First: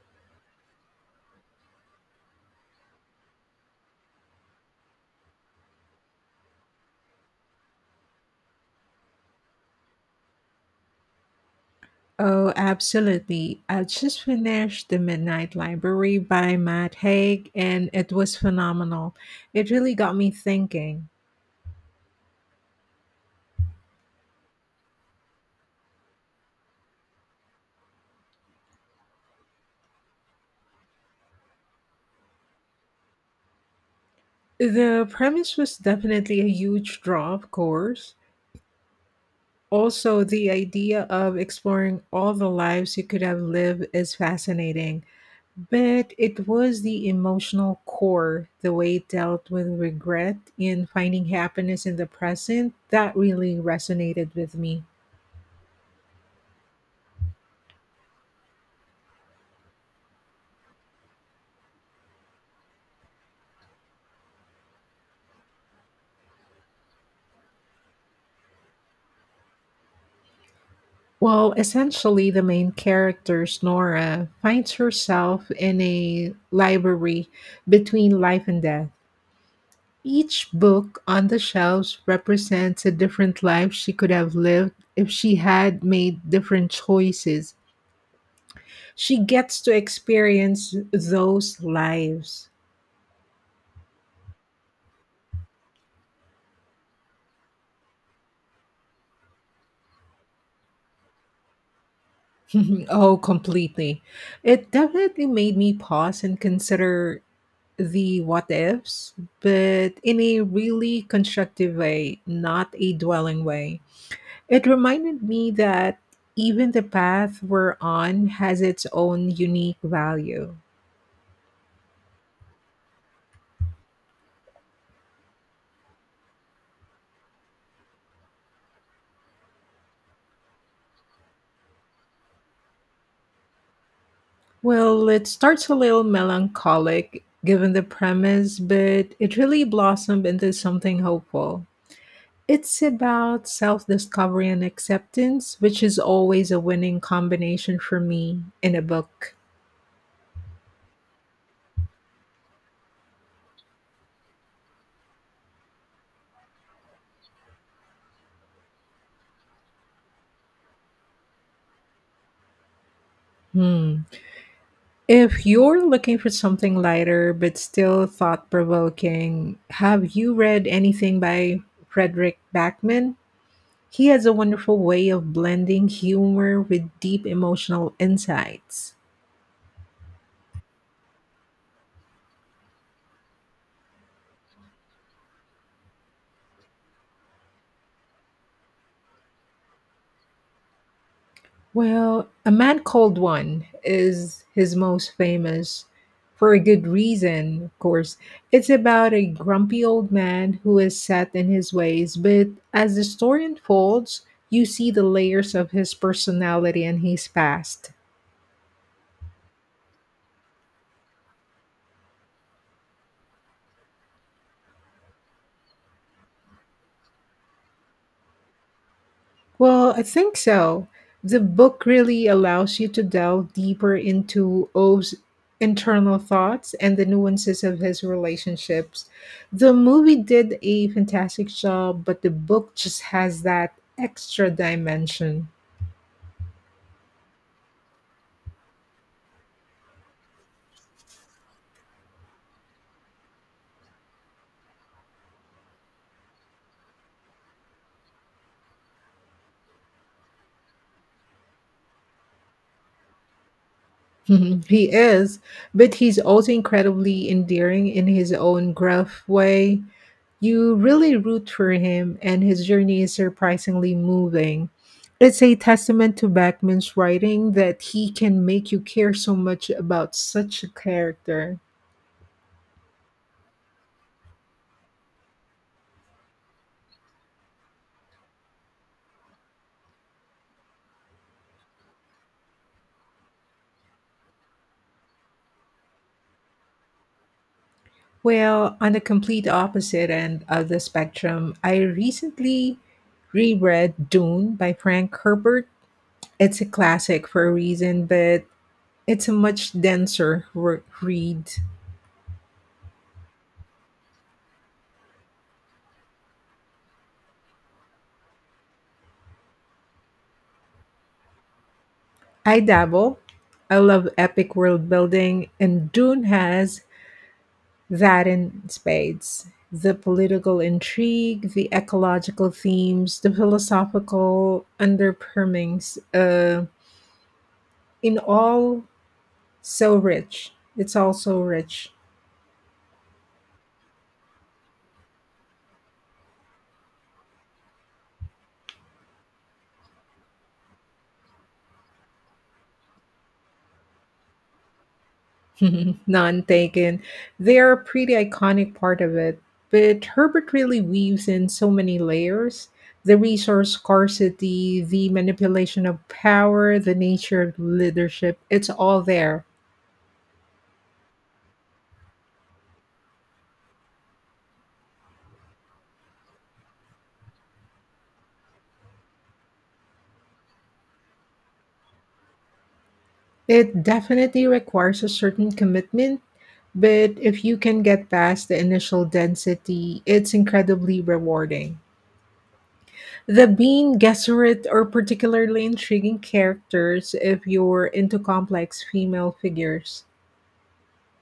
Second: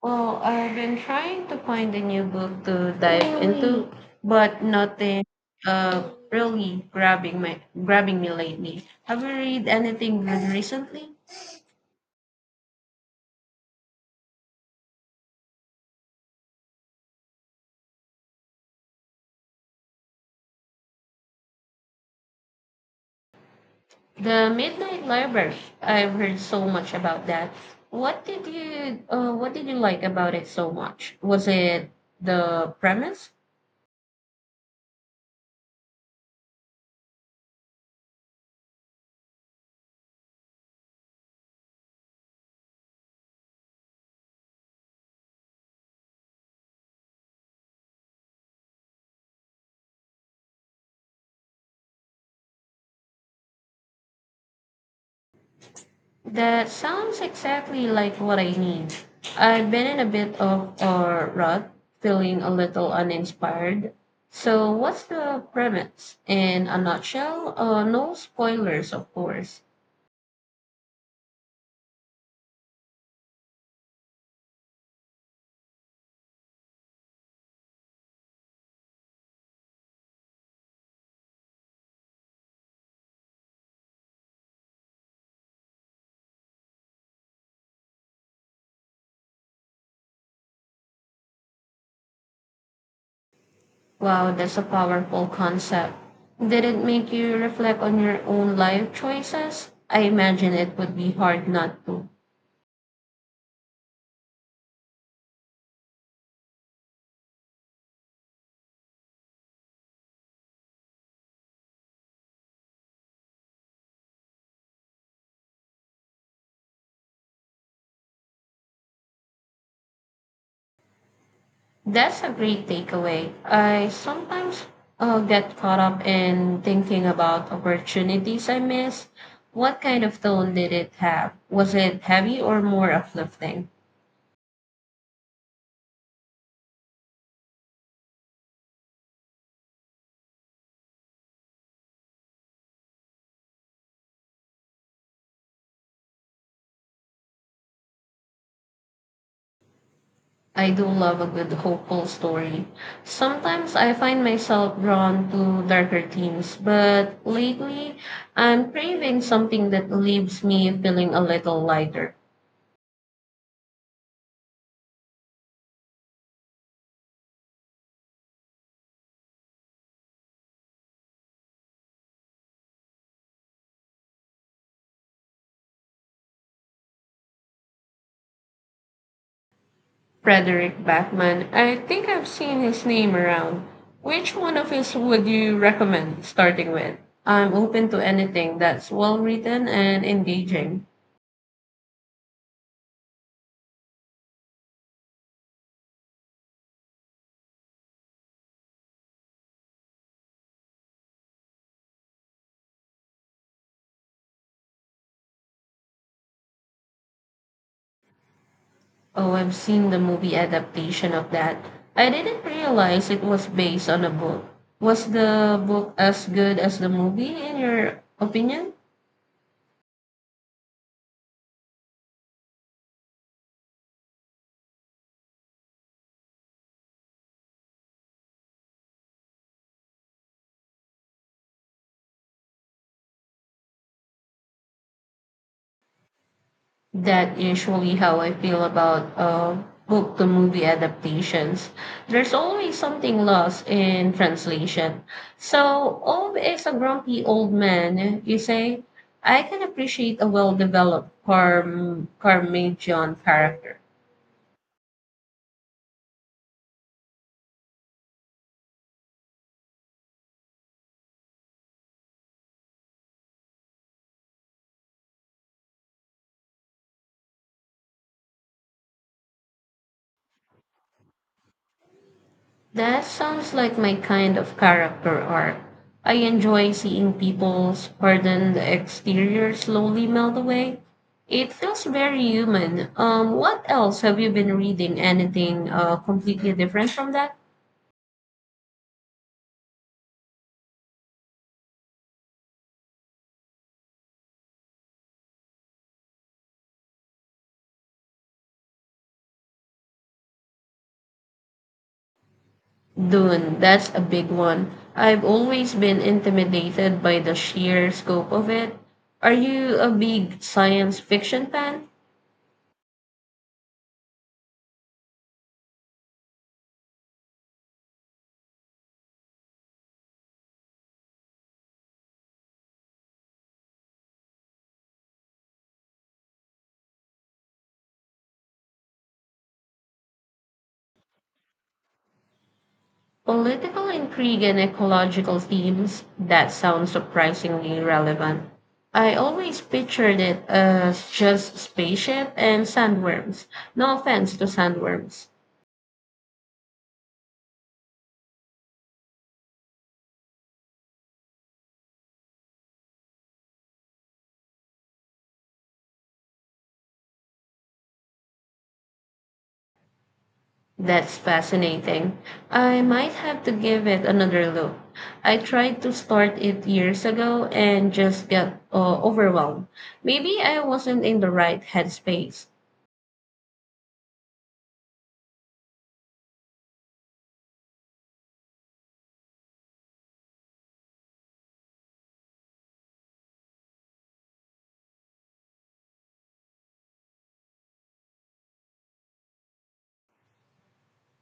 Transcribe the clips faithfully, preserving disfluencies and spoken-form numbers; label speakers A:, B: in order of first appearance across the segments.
A: Well, I've been trying to find a new book to dive into. Really? But nothing uh really grabbing my grabbing me lately. Have you read anything good recently?
B: Oh, absolutely. I just finished The Midnight Library by Matt Haig, and it was phenomenal. It really got me thinking.
A: The Midnight Library. I've heard so much about that. What did you uh, what did you like about it so much? Was it the premise?
B: The premise was definitely a huge draw, of course. Also, the idea of exploring all the lives you could have lived is fascinating. But it was the emotional core, the way it dealt with regret and finding happiness in the present, that really resonated with me.
A: That sounds exactly like what I need. I've been in a bit of a rut, feeling a little uninspired. So, what's the premise? In a nutshell, uh, no spoilers, of course.
B: Well, essentially, the main character, Nora, finds herself in a library between life and death. Each book on the shelves represents a different life she could have lived if she had made different choices. She gets to experience those lives.
A: Wow, that's a powerful concept. Did it make you reflect on your own life choices? I imagine it would be hard not to.
B: Oh, completely. It definitely made me pause and consider the what ifs, but in a really constructive way, not a dwelling way. It reminded me that even the path we're on has its own unique value.
A: That's a great takeaway. I sometimes uh, get caught up in thinking about opportunities I miss. What kind of tone did it have? Was it heavy or more uplifting?
B: Well, it starts a little melancholic given the premise, but it really blossomed into something hopeful. It's about self discovery and acceptance, which is always a winning combination for me in a book.
A: I do love a good hopeful story. Sometimes I find myself drawn to darker themes, but lately I'm craving something that leaves me feeling a little lighter.
B: Hmm. If you're looking for something lighter but still thought provoking, have you read anything by Frederick Backman? He has a wonderful way of blending humor with deep emotional insights.
A: Frederick Backman. I think I've seen his name around. Which one of his would you recommend starting with? I'm open to anything that's well written and engaging.
B: Well, A Man Called One is his most famous for a good reason, of course. It's about a grumpy old man who is set in his ways, but as the story unfolds, you see the layers of his personality and his past.
A: Oh, I've seen the movie adaptation of that. I didn't realize it was based on a book. Was the book as good as the movie, in your opinion?
B: Well, I think so. The book really allows you to delve deeper into O's internal thoughts and the nuances of his relationships. The movie did a fantastic job, but the book just has that extra dimension.
A: That usually how I feel about uh, book to movie adaptations. There's always something lost in translation. So, Ob is a grumpy old man, you say? I can appreciate a well developed Parm- Parmigian character.
B: Mhm. He is, but he's also incredibly endearing in his own gruff way. You really root for him, and his journey is surprisingly moving. It's a testament to Bachman's writing that he can make you care so much about such a character.
A: That sounds like my kind of character arc. I enjoy seeing people's pardon the exterior slowly melt away. It feels very human. Um, what else have you been reading? Anything uh, completely different from that?
B: Well, on the complete opposite end of the spectrum, I recently reread Dune by Frank Herbert. It's a classic for a reason, but it's a much denser re- read.
A: Dune, that's a big one. I've always been intimidated by the sheer scope of it. Are you a big science fiction fan?
B: I dabble. I love epic world building, and Dune has that in spades. The political intrigue, the ecological themes, the philosophical underpinnings, uh, in all so rich. It's all so rich.
A: Political intrigue and ecological themes, that sounds surprisingly relevant. I always pictured it as just spaceship and sandworms. No offense to sandworms.
B: None taken. They are a pretty iconic part of it. But Herbert really weaves in so many layers, the resource scarcity, the manipulation of power, the nature of leadership. It's all there.
A: That's fascinating. I might have to give it another look. I tried to start it years ago and just got uh, overwhelmed. Maybe I wasn't in the right headspace.
B: It definitely requires a certain commitment, but if you can get past the initial density, it's incredibly rewarding. The Bean Gesserit are particularly intriguing characters if you're into complex female figures.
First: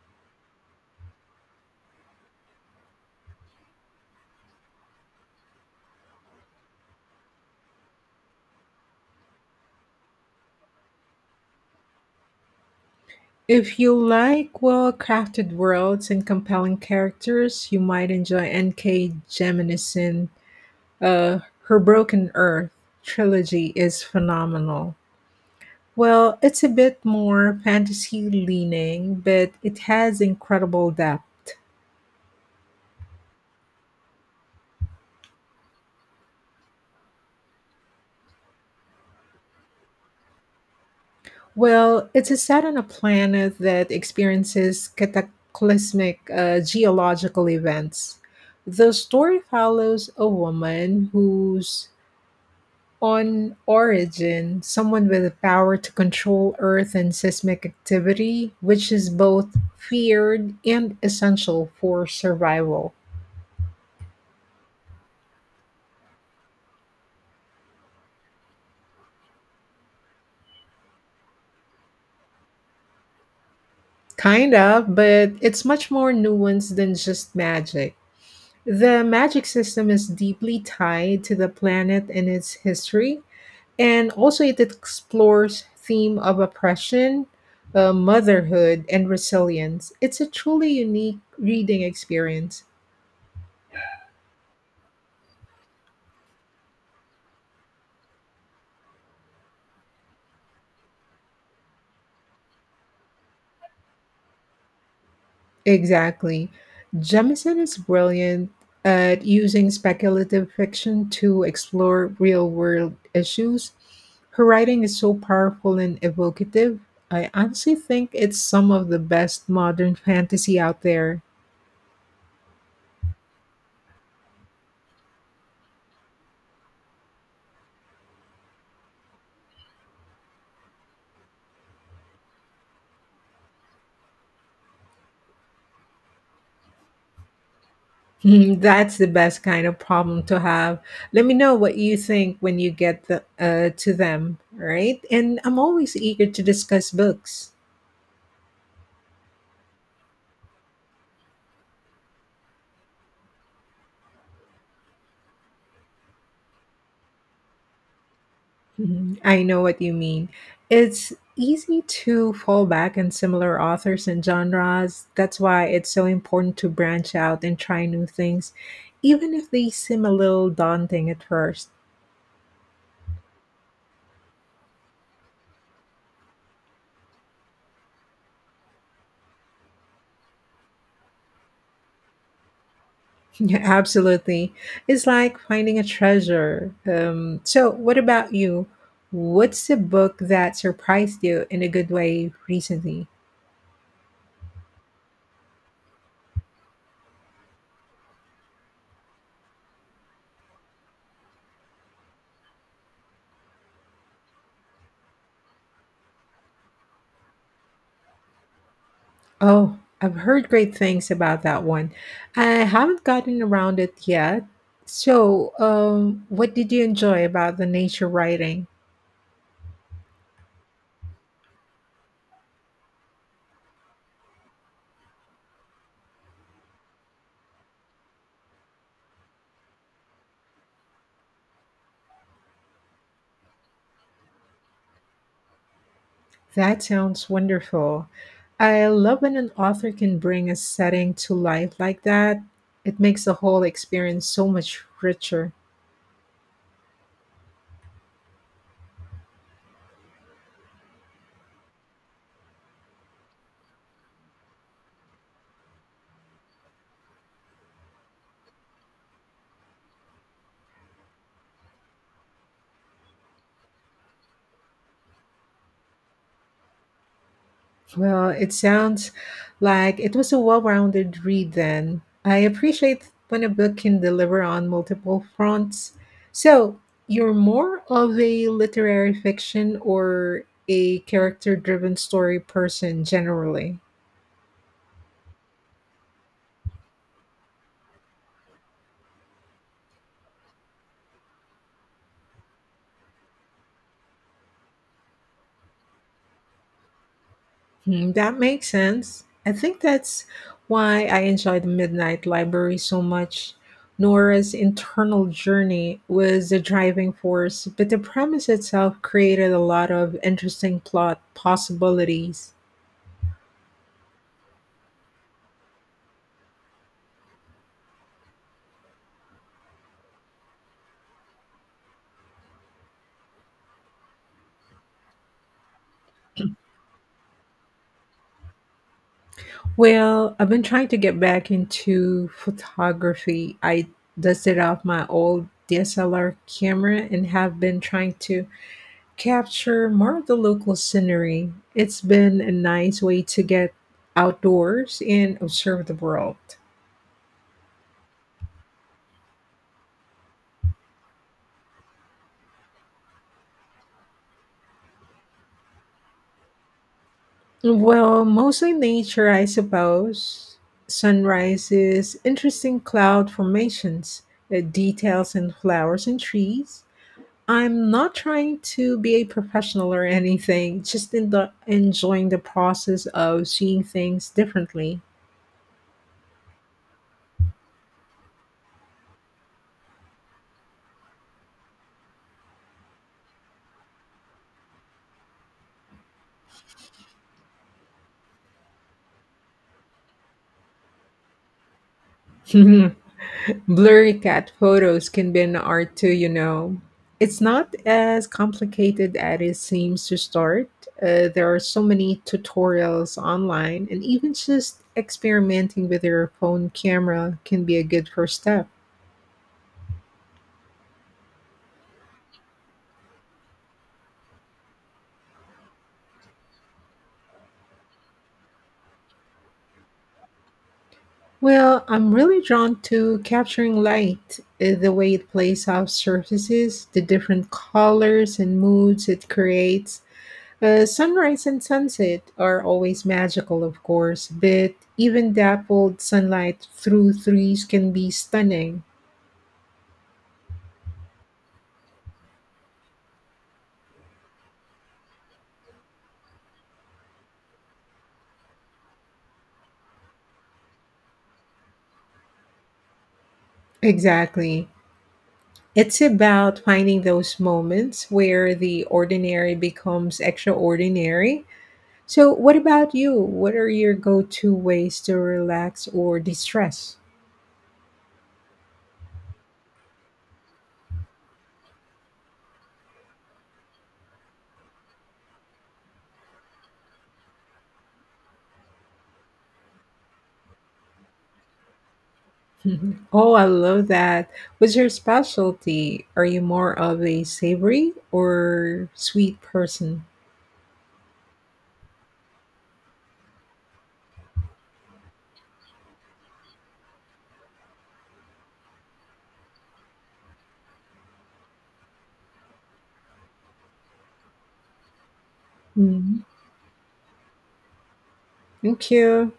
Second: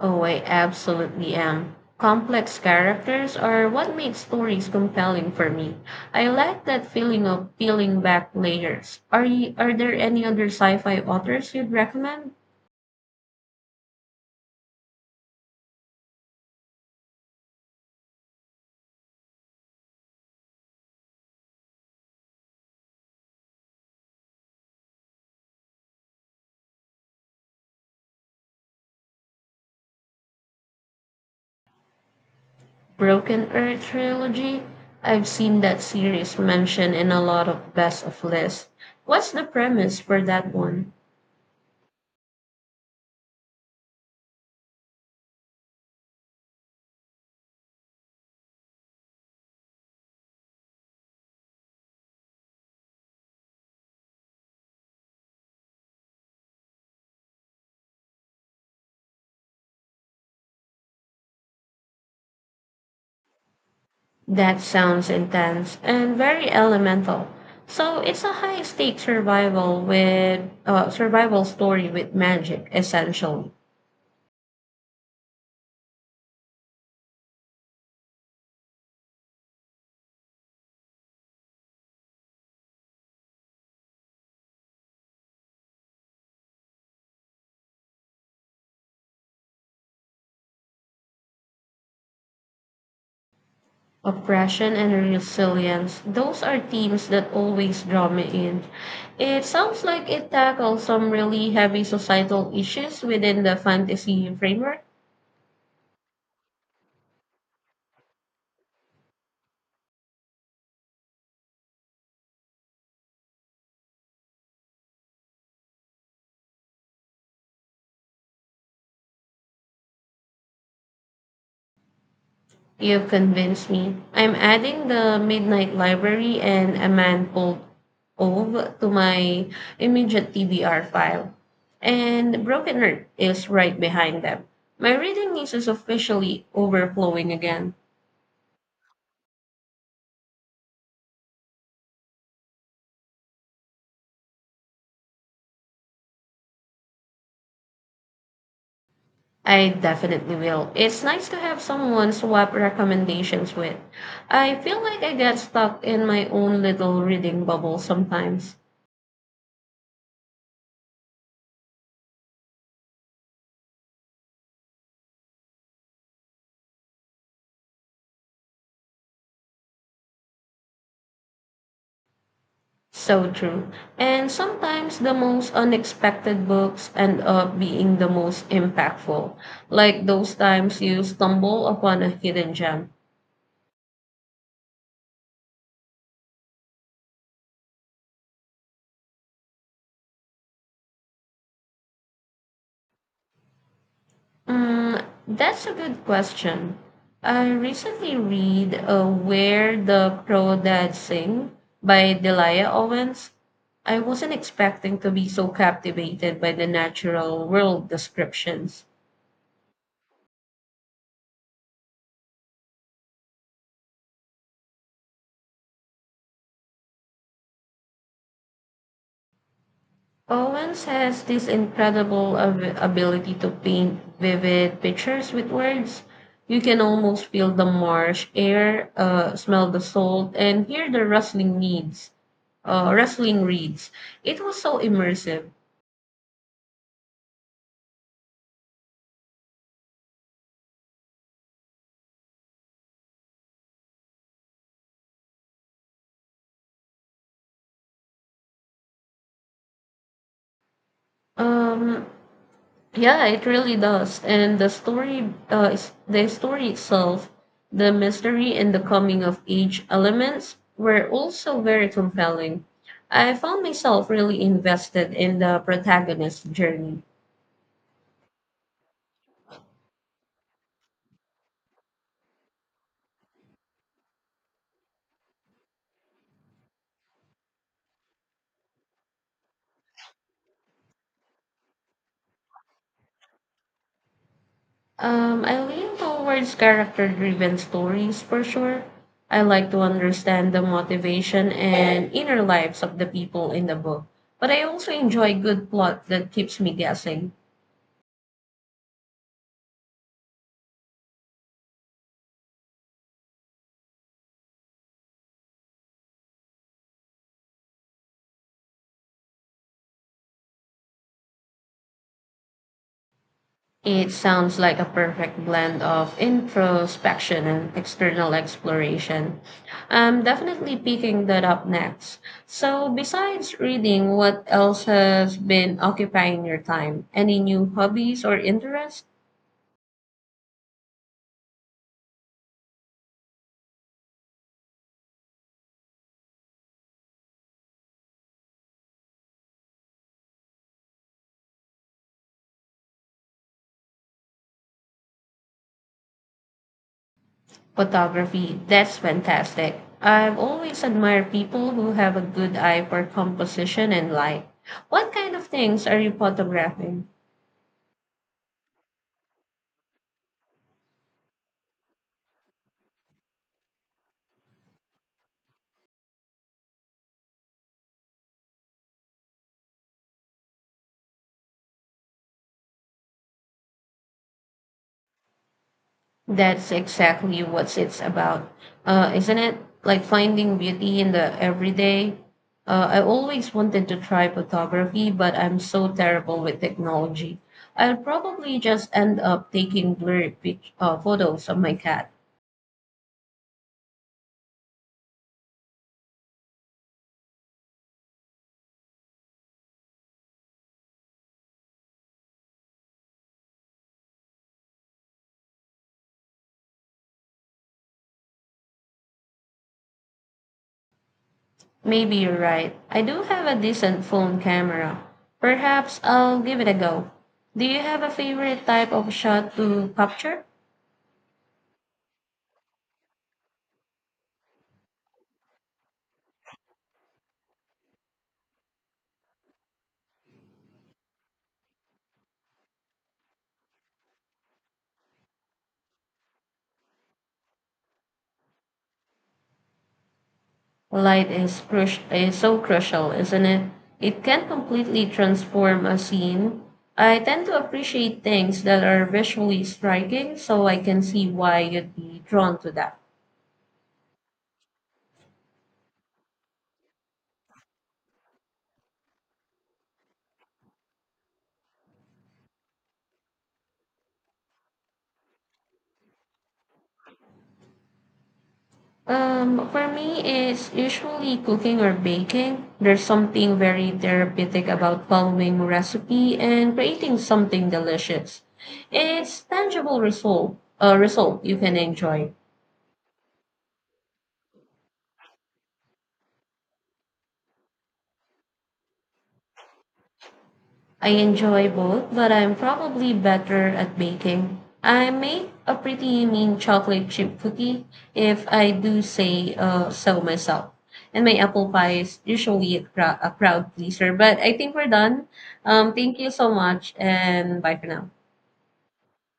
A: Oh, I absolutely am. Complex characters are what make stories compelling for me. I like that feeling of peeling back layers. Are you, are there any other sci-fi authors you'd recommend?
B: If you like well crafted worlds and compelling characters, you might enjoy N K. Jemisin. Uh, her Broken Earth trilogy is phenomenal. Well, it's a bit more fantasy leaning, but it has incredible depth.
A: Broken Earth trilogy? I've seen that series mentioned in a lot of best of lists. What's the premise for that one?
B: Well, it's a set on a planet that experiences cataclysmic uh, geological events. The story follows a woman who's on origin, someone with the power to control Earth and seismic activity, which is both feared and essential for survival.
A: That sounds intense and very elemental. So it's a high stake survival with uh, survival story with magic, essentially.
B: Kind of, but it's much more nuanced than just magic. The magic system is deeply tied to the planet and its history, and also it explores theme of oppression, uh, motherhood, and resilience. It's a truly unique reading experience.
A: Oppression and resilience. Those are themes that always draw me in. It sounds like it tackles some really heavy societal issues within the fantasy framework.
B: Exactly. Jemison is brilliant at using speculative fiction to explore real world issues. Her writing is so powerful and evocative. I honestly think it's some of the best modern fantasy out there.
A: You've convinced me. I'm adding the Midnight Library and A Man Called Ove to my immediate T B R file. And Broken Earth is right behind them. My reading list is officially overflowing again.
B: Hmm, that's the best kind of problem to have. Let me know what you think when you get the, uh, to them, all right? And I'm always eager to discuss books.
A: I definitely will. It's nice to have someone swap recommendations with. I feel like I get stuck in my own little reading bubble sometimes.
B: Mhm. I know what you mean. It's easy to fall back on similar authors and genres. That's why it's so important to branch out and try new things, even if they seem a little daunting at first.
A: So true. And sometimes the most unexpected books end up being the most impactful, like those times you stumble upon a hidden gem.
B: Yeah, absolutely. It's like finding a treasure. Um, so, what about you? What's a book that surprised you in a good way recently?
A: Mm, that's a good question. I recently read uh, Where the Crow Dad Sing by Delia Owens. I wasn't expecting to be so captivated by the natural world descriptions.
B: Oh, I've heard great things about that one. I haven't gotten around it yet. So, um, what did you enjoy about the nature writing?
A: Owens has this incredible ab- ability to paint vivid pictures with words. You can almost feel the marsh air, uh, smell the salt, and hear the rustling needs, uh, rustling reeds. It was so immersive.
B: That sounds wonderful. I love when an author can bring a setting to life like that. It makes the whole experience so much richer.
A: Um, Yeah, it really does. And the story, uh, is- the story itself, the mystery and the coming of age elements were also very compelling. I found myself really invested in the protagonist's journey.
B: Well, it sounds like it was a well rounded read then. I appreciate when a book can deliver on multiple fronts. So, you're more of a literary fiction or a character driven story person generally?
A: Um, I lean towards character-driven stories for sure. I like to understand the motivation and inner lives of the people in the book, but I also enjoy good plot that keeps me guessing.
B: Mm, that makes sense. I think that's why I enjoy the Midnight Library so much. Nora's internal journey was the driving force, but the premise itself created a lot of interesting plot possibilities.
A: It sounds like a perfect blend of introspection and external exploration. I'm definitely picking that up next. So, besides reading, what else has been occupying your time? Any new hobbies or interests?
B: Well, I've been trying to get back into photography. I dusted off my old D S L R camera and have been trying to capture more of the local scenery. It's been a nice way to get outdoors and observe the world.
A: Photography, that's fantastic. I've always admired people who have a good eye for composition and light. What kind of things are you photographing?
B: Well, mostly nature, I suppose. Sunrises, interesting cloud formations, uh, details in flowers and trees. I'm not trying to be a professional or anything, just in the enjoying the process of seeing things differently.
A: That's exactly what it's about, uh, isn't it? Like finding beauty in the everyday. Uh, I always wanted to try photography, but I'm so terrible with technology. I'll probably just end up taking blurry pic- uh, photos of my cat.
B: Blurry cat photos can be an art too, you know. It's not as complicated as it seems to start. Uh, there are so many tutorials online, and even just experimenting with your phone camera can be a good first step.
A: Maybe you're right. I do have a decent phone camera. Perhaps I'll give it a go. Do you have a favorite type of shot to capture?
B: Well, I'm really drawn to capturing light, uh, the way it plays off surfaces, the different colors and moods it creates. Uh, sunrise and sunset are always magical, of course, but even dappled sunlight through trees can be stunning.
A: Light is, crush is so crucial, isn't it? It can completely transform a scene. I tend to appreciate things that are visually striking, so I can see why you'd be drawn to that.
B: Exactly. It's about finding those moments where the ordinary becomes extraordinary. So, what about you? What are your go to ways to relax or distress?
A: Um, for me, it's usually cooking or baking. There's something very therapeutic about following recipe and creating something delicious. It's tangible result, a result you can enjoy.
B: Mhm. Oh, I love that. What's your specialty? Are you more of a savory or sweet person?
A: I enjoy both, but I'm probably better at baking. I make a pretty mean chocolate chip cookie if I do say uh, so myself. And my apple pie is usually a, crowd a crowd pleaser. But I think we're done. Um, thank
B: Mm-hmm.
A: you so much, and bye for now.
B: Thank you.